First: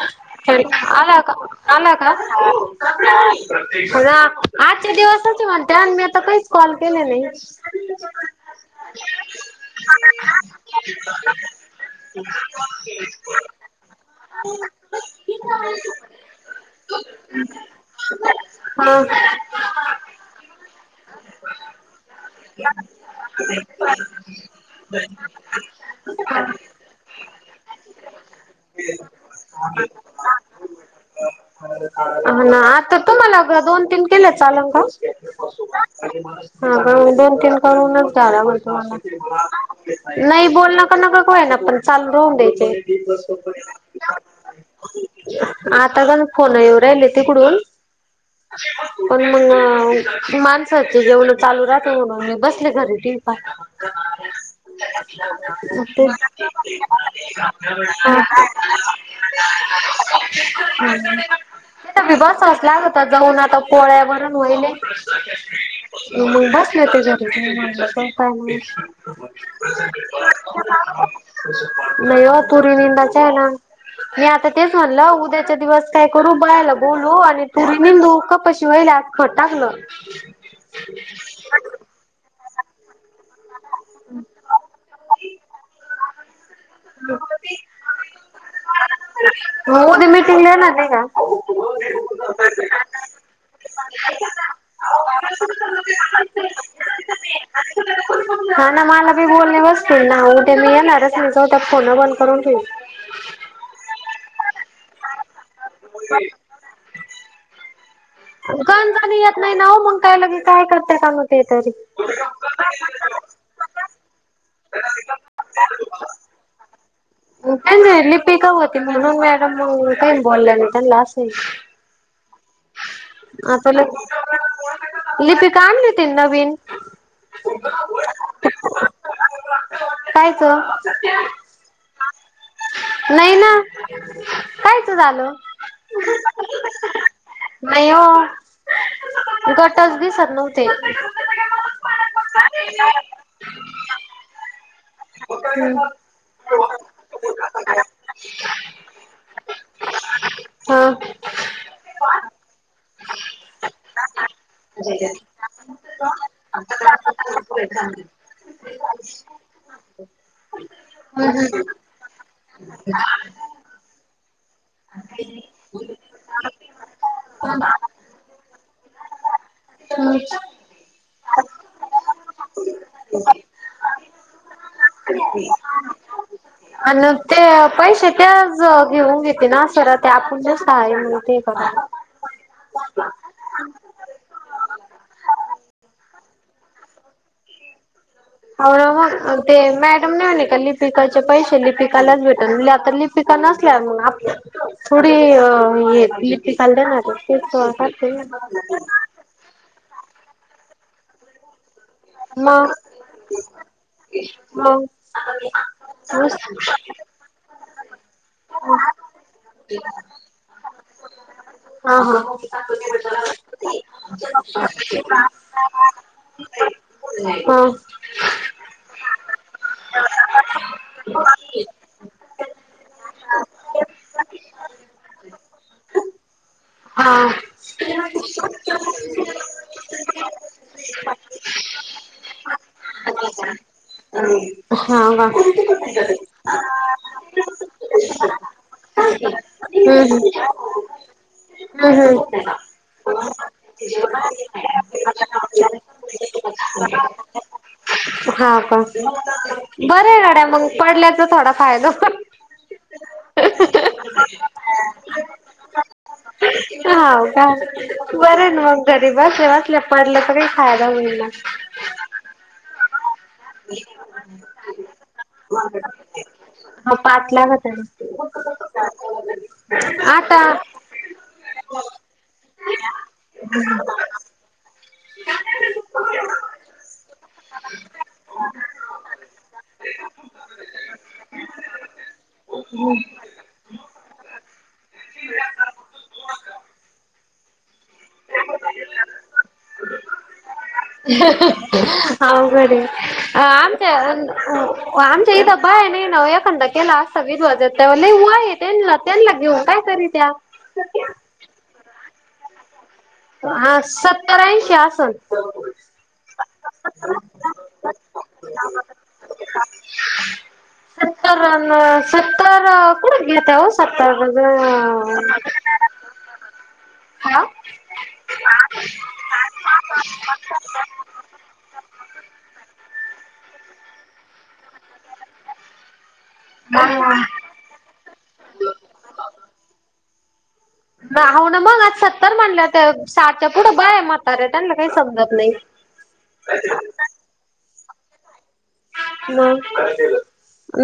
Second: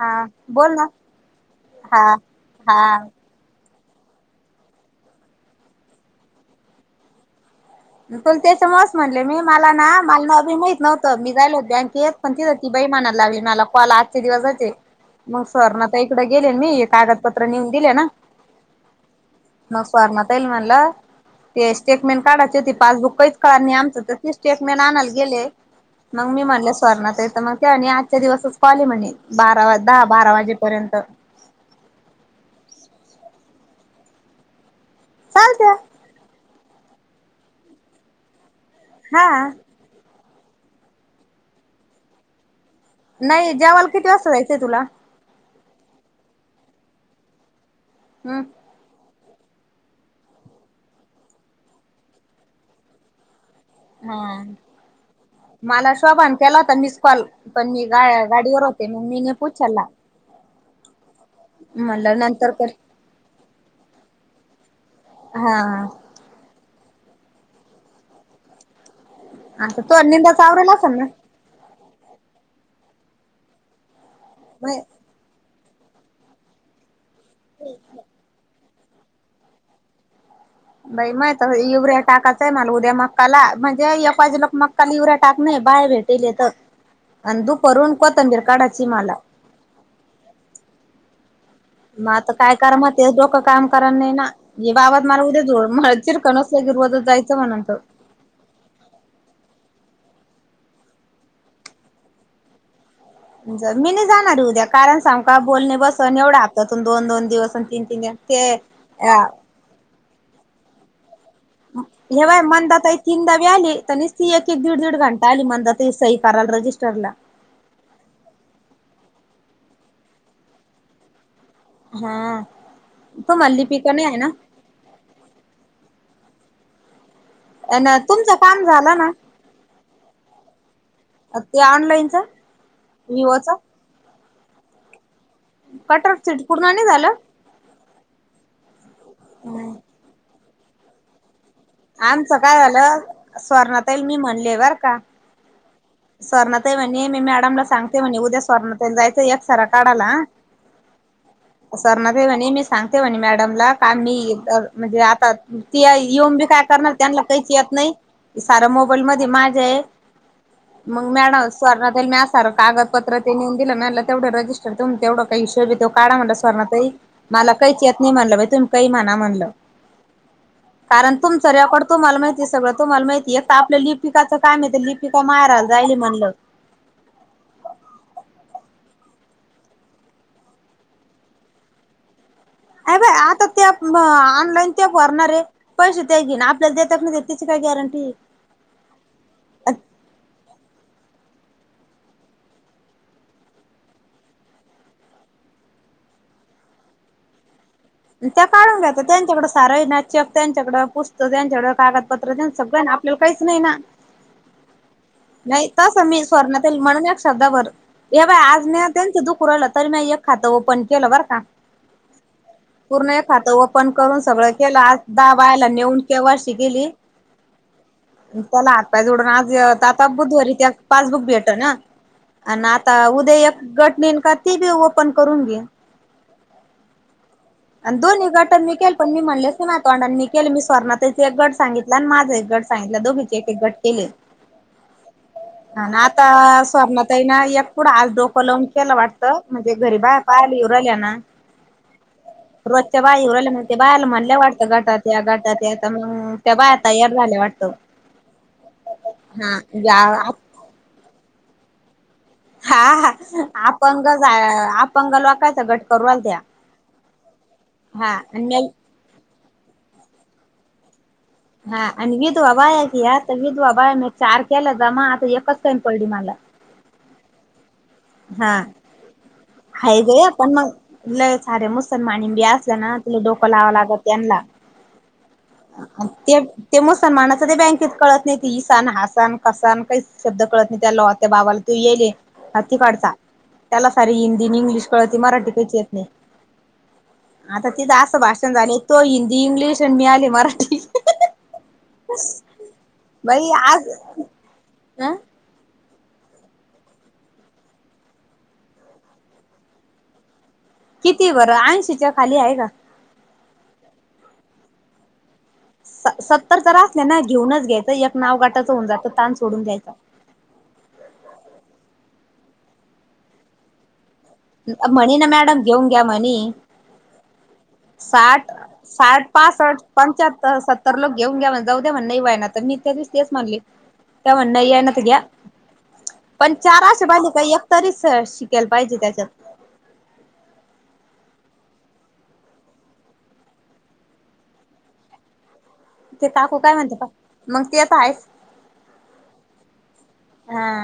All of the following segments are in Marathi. हा बोल ना आला का आला हा का? हा आजच्या दिवसच निवांतय आण मी आता काहीच कॉल केले नाही... त त्याच्यामुळेच म्हणले मी मला ना मला ना अभी माहित नव्हतं मी जायल होत बँकेत.... पण ती बाई म्हणायला लागली मला कॉल आ..... दिवसाचे मग सर नाता इकडे गेले मी कागदपत्र नेऊन दिले ना.... हा मग सुवर्णा ताई ना म्हणल ते स्टेटमेंट काढा.... तेच ते पासबुक काहीच कळलं नाही आमच तर तेच स्टेटमेंट आणायला गेले मग मी म्हणलं.... सुवर्णा ताई तर म्हणते आणि आजच्या दिवसच कॉल आहे म्हणे बारा दहा बारा वाजेपर्यंत.... हा ना आता तुम्हाला दोन तीन केले चालल का? चालतया.... हा पण म दोन तीन करूनच झाला म्हण हा तुम्हाला... नाही बोलण का होईना पण चालू रहून द्यायचे... नाही जेवाला किती वाजता जायचंय तुला.... आता पण फोन येऊ राहिले तिकडून... हम्.... पण मग माणसाच जेवण चालू राहत म्हणून म बसले घरी टीव्ही पाहत..... हा मला शोभान पाहत केला होता मिस कॉल पण मी.... हा गाडीवर होते मग मी नाही उच्चला... हम्.... विभस नंतर कर असलाच होता जाऊन आता पोळ्याभरून व्हायलेत..... हा हम बसलेत त्याच्यातच आण मी..... आता तो निंदाच आवरेल असेल ना? नाही हो पुरी दि बच आहे ना.... मी आता तेच म्हलं उद्याच्या दिवस काय करू भैय्या बोलू आणि तुरी निंदू कपशी... शिवायला आत टाकलं बाई मायत इवऱ्या टाकायचंय मला उद्या मक्काला म्हणजे एका जे लोक मक्काला येऊ राय टाक नाही बायां भेटेलेत आणि दुपारून कोतंबीर काढाची मला म उदया मीटिंग ला येणार नाही का? म आता काय करामांते डोकं काम करा नाय ना ये बाबा त मला उद्या जोड म चिरकण नसलं की रोजच जायचं म्हणत हा ना मला बी बोलणे बसत ना उद्या मी येणार नाय जाऊद्या फोन बंद करून ठेवीण. मी नय जाणार ये उद्या कारण सांगू कां बोलणे बसन एवढा हप्त्यातून दोन दोन दिवस आणि तीन तीन द गणजाणी येत नाय ना ओ मंग काय लंगी की काय करताय काम हे बाय मंदाताई तीनदाबी आली त नि ती एक एक दीड दीड घंटा आली मंदाताई सही कराला रजिस्टरला का नाय लिपिका होती म्हणून मॅडम काही बोलल्या नाही त्यांना असय हा तुम्हला लिपिका नाय हाय ना लिपीका आणली होती नवीन अनं तुमचं काम झालं ना [inaudible] ते ऑनलाइनच नाही विवच ना कायच झाल कटर चिडकुडून नाय नी झालं नाही हो गटच दिसत नव्हते. आमचं काय झालं स्वर्णा ताईला मी म्हणले बर का [inaudible] स्वर्णा ताई म्हणे मी मॅडमला सांगते म्हणे उद्या स्वर्णा ताईला जायचं एक्सरा काढाला हा सुवर्णाताई म्हणे मी सांगते म्हणे मॅडमला का मी म्हणजे आता ती येऊन बी काय करणार त्यांना काहीच येत नाही की सार मोबाईल मध्ये माझ्या य. मंग मॅडम हम्म स्वर्णा ताईला मी आज सार कागदपत्र ते नेऊन दिलं मी म्हणलं तेवढे रजिस् तुम तेवढा काय हिशोब हाय त्यो काढा म्हटलं स्वर्णा ताई मला कहीच यत नही म्हणलं बाई तुम्ही कही म्हणा म्हणलं कारण तुम तुमचा रेकॉर्ड तुम्हाला माहितीय सगळं तुम्हाला माहितीय एक त आपल्या लिपिकाचं कामं ये ते लिपिका मायराला जायली म्हणलं आणि ते पैसे तेज घेऊन घे ते ना सरळ ते आपूण ना शाळे म्हण ते करा अ बे आता त्या मं ऑनलाईन त्या भरणार ये. पैसे त्या घेईन आपल्याला देत्यात नाय देत त्याची काय गॅरंटीये अ हं ते मॅडम नाय म्हणली काय लिपिकाचे पैसे लिपिकालाच भेटनं म्हणलं आता लिप पिकां नसल्या मग आप थोडी हे लिपिकाल देणार ते त्या काढून घेतात त्यांच्याकडं सार हाय ना चेक त्यांच्याकडं पुस्त कं त्यांच्याकड कागदपत्र त्यांनं सगळं हाय ना आपल्याला काहीच नाही ना मंग नाही तस मी स्वर्णाताई म्हणल एक शब्दभर हे बाय आज म्या त्यांचं दुखू रायलं तरी म्या एक खातं ओपन केलं बरं का. हा हा पूर्ण एक खात ओपन करून सगळं केलं आज दहा बायला नेऊन के वाय सी केली. त्याला हातपाय जोडून आज तात ताक बुधवारी त्या पासबुक भेटनं हा आनं आता उद्या एक गट नेईन का ते बी ओपन करून घेईन. हा आणि दोन्ही गटांनी मी केले पण मी म्हणले असते ना माया तोंडाणी मी केले मी स्वर्णा ताईचा एक गट सांगित ला आणि माझ एक गट सांगितला दोघीचे एक एक गट केले. हा कां हा ना आता स्वर्णा ताई ना एक पुढं आज डोकं लावून केलं वाटतं म्हणजे घरी हम्म बाया पहायला येऊनं पुराल ना हम्म हम्म [inaudible] [unintelligible] रोजच्या बाई [unintelligible] म्हणल्या वाटतं गटात या गटात तर मग त्या बाया तयार झाल्या वाटतं! ! ! हा का बर या गड्या मग पडल्याचा थोडा फायदा पण! ! ! हा हा अपंग अपंग लोकायचं गट करू राहिल्या त्या हा का हा आणि बरं न मी मग! ! ! घरी बसल्या बसल्या पडल्याचा तर काही फायदा होईल ना! ! ! हा आणि विधवा बाया की या तर विधवा बाया म चार केला जमा आता एकच कमी पडली मला! ! हा पाच लागत्या! ! ! हा! ! ! हा ग पण आता मग ल सारे मुसलमानी बी असल्या ना तिला डोकं लावं लागत! ! ! त्यांना ह [unintelligible] अ ते ते मुसलमानाच ते बँकेत कळत नाही ते ईसा अन् हसा न कसा काही शब्द कळत नाही त्या त्या बाबाला! ते येइल! तिकडचा त्याला सार हिंदी इंग्लिश कळते मराठी काहीच येत नाही! आता तिथं असं भाषण झाले तो हिंदी इंग्लिश आणि मी आले मराठी! ! अवघडये बाई आज आमच्या अं आमच्या इद बाया नाही नावो एखादा केला असता विधवा [unintelligible] लई वय ये त्यांना त्यांना घेऊ काय करी त्या कितीतये बरं ऐंशीच्या खाली आहे का! ! हा सत्तर-ऐंशी असल! ! ! सत्तर तर असले ना घेऊनच घ्यायचं एक नाव गटाचं होऊन जातं ताण सोडून द्यायचा! सतारन सत्तार कुड घेतव [unintelligible] ग्या मणी हा! साठ! ! साठ पासठ पंच्याहत्तर सत्तर लोक घेऊन घ्या म्हण जाऊ द्या म्हण [inaudible] मी त्या दिस तेच म्हणली त्या म्हण नाही ना त घ्या पण चार असे पाहिजे काही एक तरी सर शिकेल पाहिजे त्याच्यात हो ना मग आज सत्तर म्हटलं तर साठच्या पुढं बाया म्हाताऱ्या त्यांना काही समजत नाही ते काकू काय म्हणत्या पाय ते त आहेच म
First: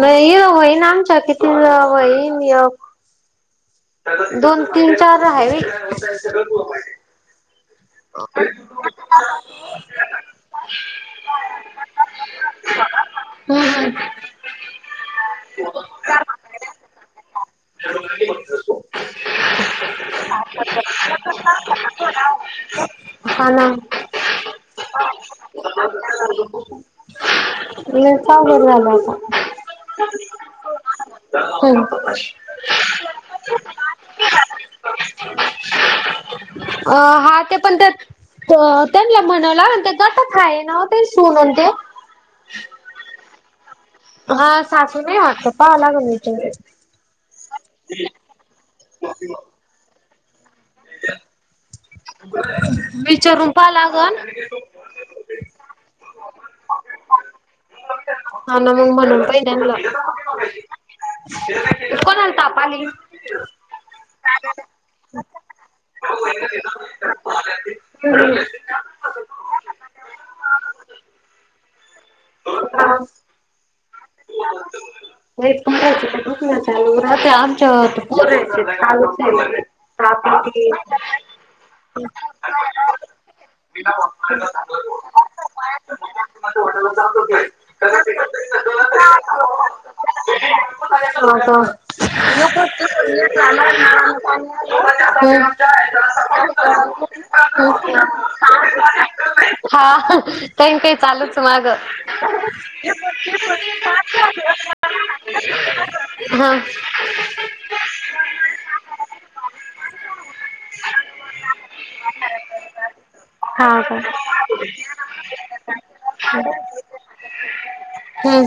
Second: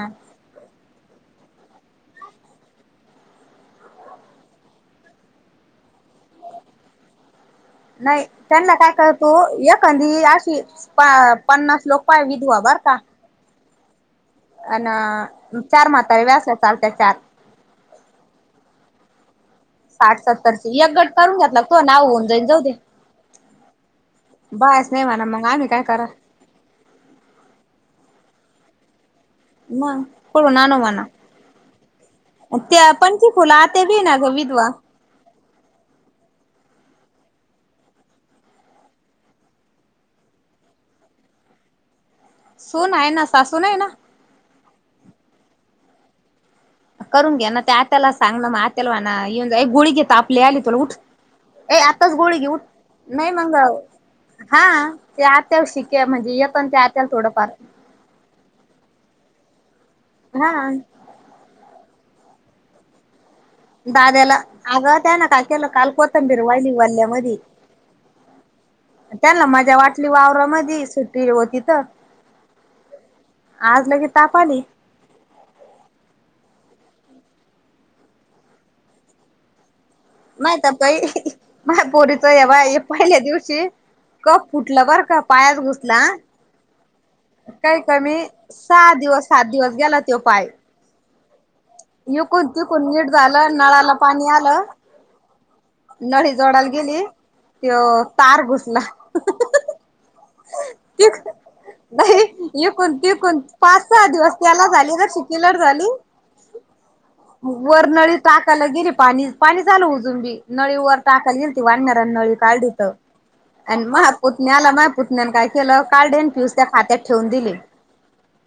म ये वहीन आमच्या किती वहीन एक दोन तीन चार आहे! ! नाही त्यांना काय कळत तू एखादी अशी पन्नास लोक पाय विधवा बर का! ! हम्म हम्? ! ! ! अ चार म्हातारी पण असल्यावर चालत चार [inaudible] साठ सत्तर च एक गट करून घेतला तुय्या नावंर होऊन जान जाऊ दे हा ना. बयस नाही म्हणा मग आम्ही काय करा [inaudible] म का परला मग कुडून आणू म्हणा [unintelligible] [inaudible] त्या पणखी फुलं आत्या बी ना ग विधवा! ! ! अ हा ते! ! ! पण त्या त्यांला म्हणावला ते गटात हाय ना सून न ते सून आहे ना सासूू नाही ना! ! ! हा सासू नाही वाटत पहावा लागेल विचारून करून घ्या ना त्या आत्याला सांग मग आत्याला म्हणा येऊन जा एक गोळी घे ताप लय आला तुला उठ ए आताच गोळी घेऊठ नाही विचारून मग पाहावं लागल. हा ते आत्याला शिके म्हणजे येतन त्या आत्याला थोडंफार हा ना मग म्हणून [unintelligible] पाहि नला हा. कोणाला ताप आली. दाद्याला अग त्यान का केलं काल कोथंबीर वाहिली वल्ल्यामध्ये. हम् [inaudible] त्यांला मजा वाटली वावरामध्ये सुट्टी होती तर हा [unintelligible] आज लगे ताप आली. [unintelligible] आमच्या नाय तर बाई, माया पोरीचा हे पहा पहिल्या दिवशी कप फुटलं चालू बर का पायात घुसला काही कमी सहा दिवस सात दिवस गेला तो पाय. हो इकून तिकून का नीट झालं नळाला [inaudible] पाणी आलं [inaudible] नळी जोडायला हा गेली काहीन तो तार घुसला काही चालूच ती [inaudible] नाही तमाझ इकून तिकून पाच [inaudible] सहा दिवस त्याला झाली ना सुट्टी ला झाली. हा. वर नळी टाकायला गेली, पाणी पाणी चालू अजून बी. नळी वर टाकाय गेलती वाणाऱ्याने नळी काढली तर हा आणि का म्हाया पुतण्या अला म्हाया पुतण्यान काय केलं काढले, दुसऱ्या खात्यात ठेवून दिले. हम.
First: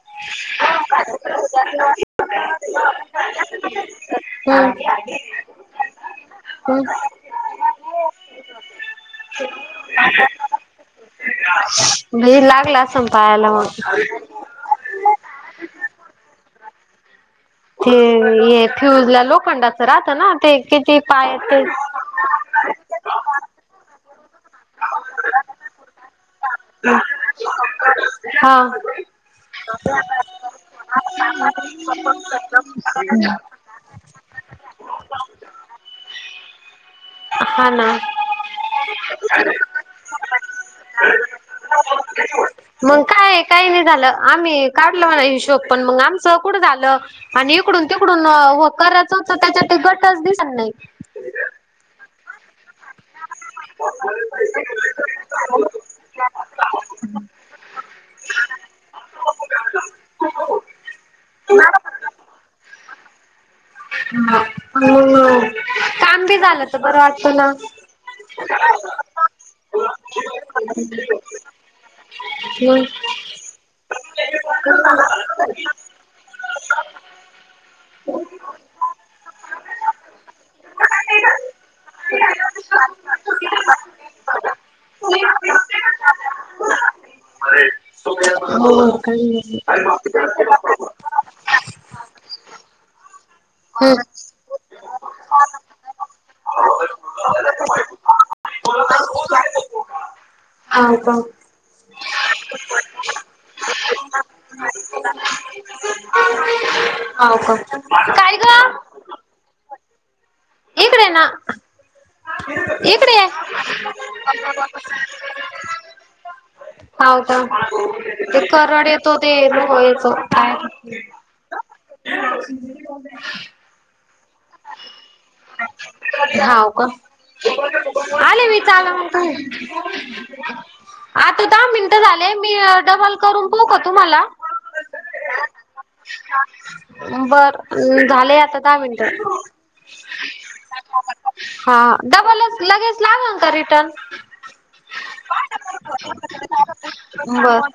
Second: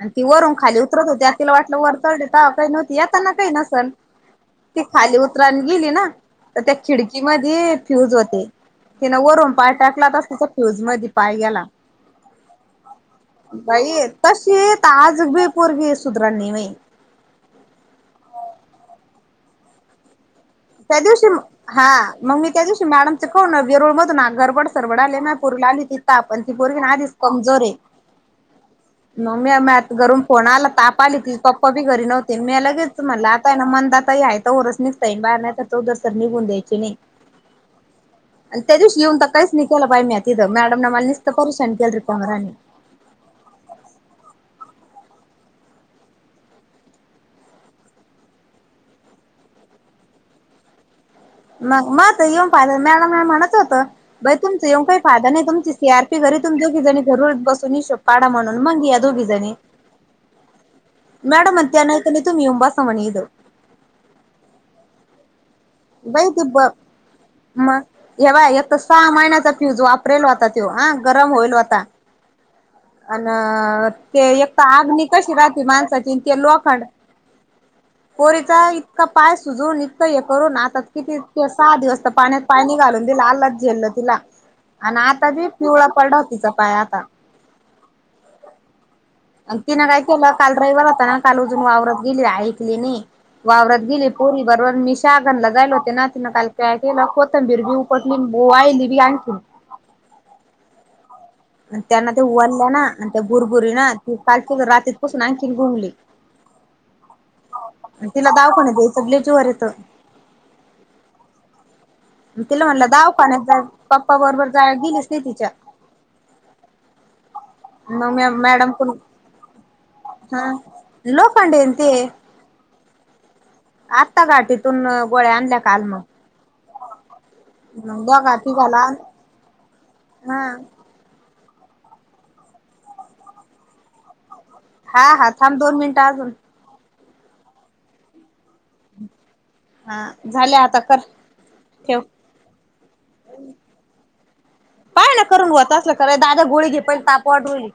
आणि ती वरून खाली उतरत होती तिला वाटलं वर चढली तेव्हा काही नव्हती येताना काही नसल. ते हम्म खाली उतयला गेली ना, तर त्या खिडकी मधे फ्यूज होते तिने वरून पाय टाकला तसा तिचा रोज क्रुज मध्ये पाय गेला. लय लागला असन पायाला मग. ते आज बी पोरगी सुधारणा नाय ते हे फ्युज ला लोखंडाचं राहत ना ते त्या किती दिवशी, पाय ते हा मग मी त्या दिवशी मॅडमच को ना वेरुळ [unintelligible] मधून ना घरबड सरवडाले पोरीला आली होती ताप अन ती पोरवी आधीच कमजोर आहे. हा. मग मी म आता घरून फोन आला ताप आली ती पप्पा बी घरी नव्हते मी लगेच म्हटलं आता ना मंदातई आहे. तवरच निघता येई बाहेर नाही तर तो जाऊस तर निघून द्यायचे नाही. हा ना आणि त्या दिवशी येऊन तर काहीच नाही केलं बाई म्या तिथं मॅडम न मला नीसत परेशान केलं रिकाम्या राणी. मग काय काही नाही झालं आम्ही काढलं म्हणा हिशोब पण मग आमचं कुठं झालं. आणि इकडून तिकडून व करायचं होत त्याच्या ते गटच दिसत नाही. मायकडे येऊन पाहिलं मॅडम म्हनायच होत. बाई तुमचं येऊ काही फायदा नाही तुमची सी आरपी घरी तुमी दोघी जणी घरी बसू शकतो. पाडा म्हणून मग या दोघीजणी [inaudible] मॅडम म्हणत्यान नाहीतर तुम्ही येऊन बसा म्हणे इथं. ह म [inaudible] काम बाई बी ते ब झालं तर बरं वा मग हेपाय एक तर सहा महिन्याचा फ्यूज वाप्रेल होता तो हा गरम होईल होता. [inaudible] अन् ते एक तर आग्नी कशी राहते माणसाची ते लोखंड. पोरीचा इतका पाय सुजवून इतकं हे करून आता किती सहा दिवस पाण्यात पाणी घालून दिलं आलाद झेललं तिला आणि आता जे पिवळा पडला तिचा पाय आता. अ [inaudible] अ... तिनं काय केलं... काल रविवार होता ना... काल उजून वावरात गेली... ऐकली नई, वावरात हम्म. गेली पोरी बरोबर मी शागणला जायला होते ना... तिनं काल काय केलं... कोथंबीर बी उपटली नी वायली बी आणखी हा का? आणि त्यांना ते वल्ल्या ना आणि त्या बुरबुरी ना... ती काल ती... रातीत पासून आणखीन गुंगली [inaudible] का अन तिला काय ग दावखान्यात यायचं लई जीवावर येतं तिकडे ना तिला म्हणलं... इकडे ये दवाखान्यात जाय... पप्पा बरोबर जाय... गेलीच नाय तिच्या मग म [unintelligible] ते मॅडम कराड कोण येतो ते... याच... काय पंडेन ते [inaudible] आत्ता घाटीतून... गोळ्या आणल्या काल मग हाव का... मग दोघा आले मी.. तिघाला चाला.... मग तुम्ही हा आता दहा मिनटं झाले... मी डबल करून पाहू का तुम्हाला? हा हा... थांब दोन मिनिटं अजून बर... झालंय आता... दहा मिनिटं हा... झाले आता कर हा... ठेव डबलच... लगेच लागल का रिटर्न? पाय ना करून व्हत असलं तर... ए... दादा गोळी घे पहिली ताप वाटू राहली बर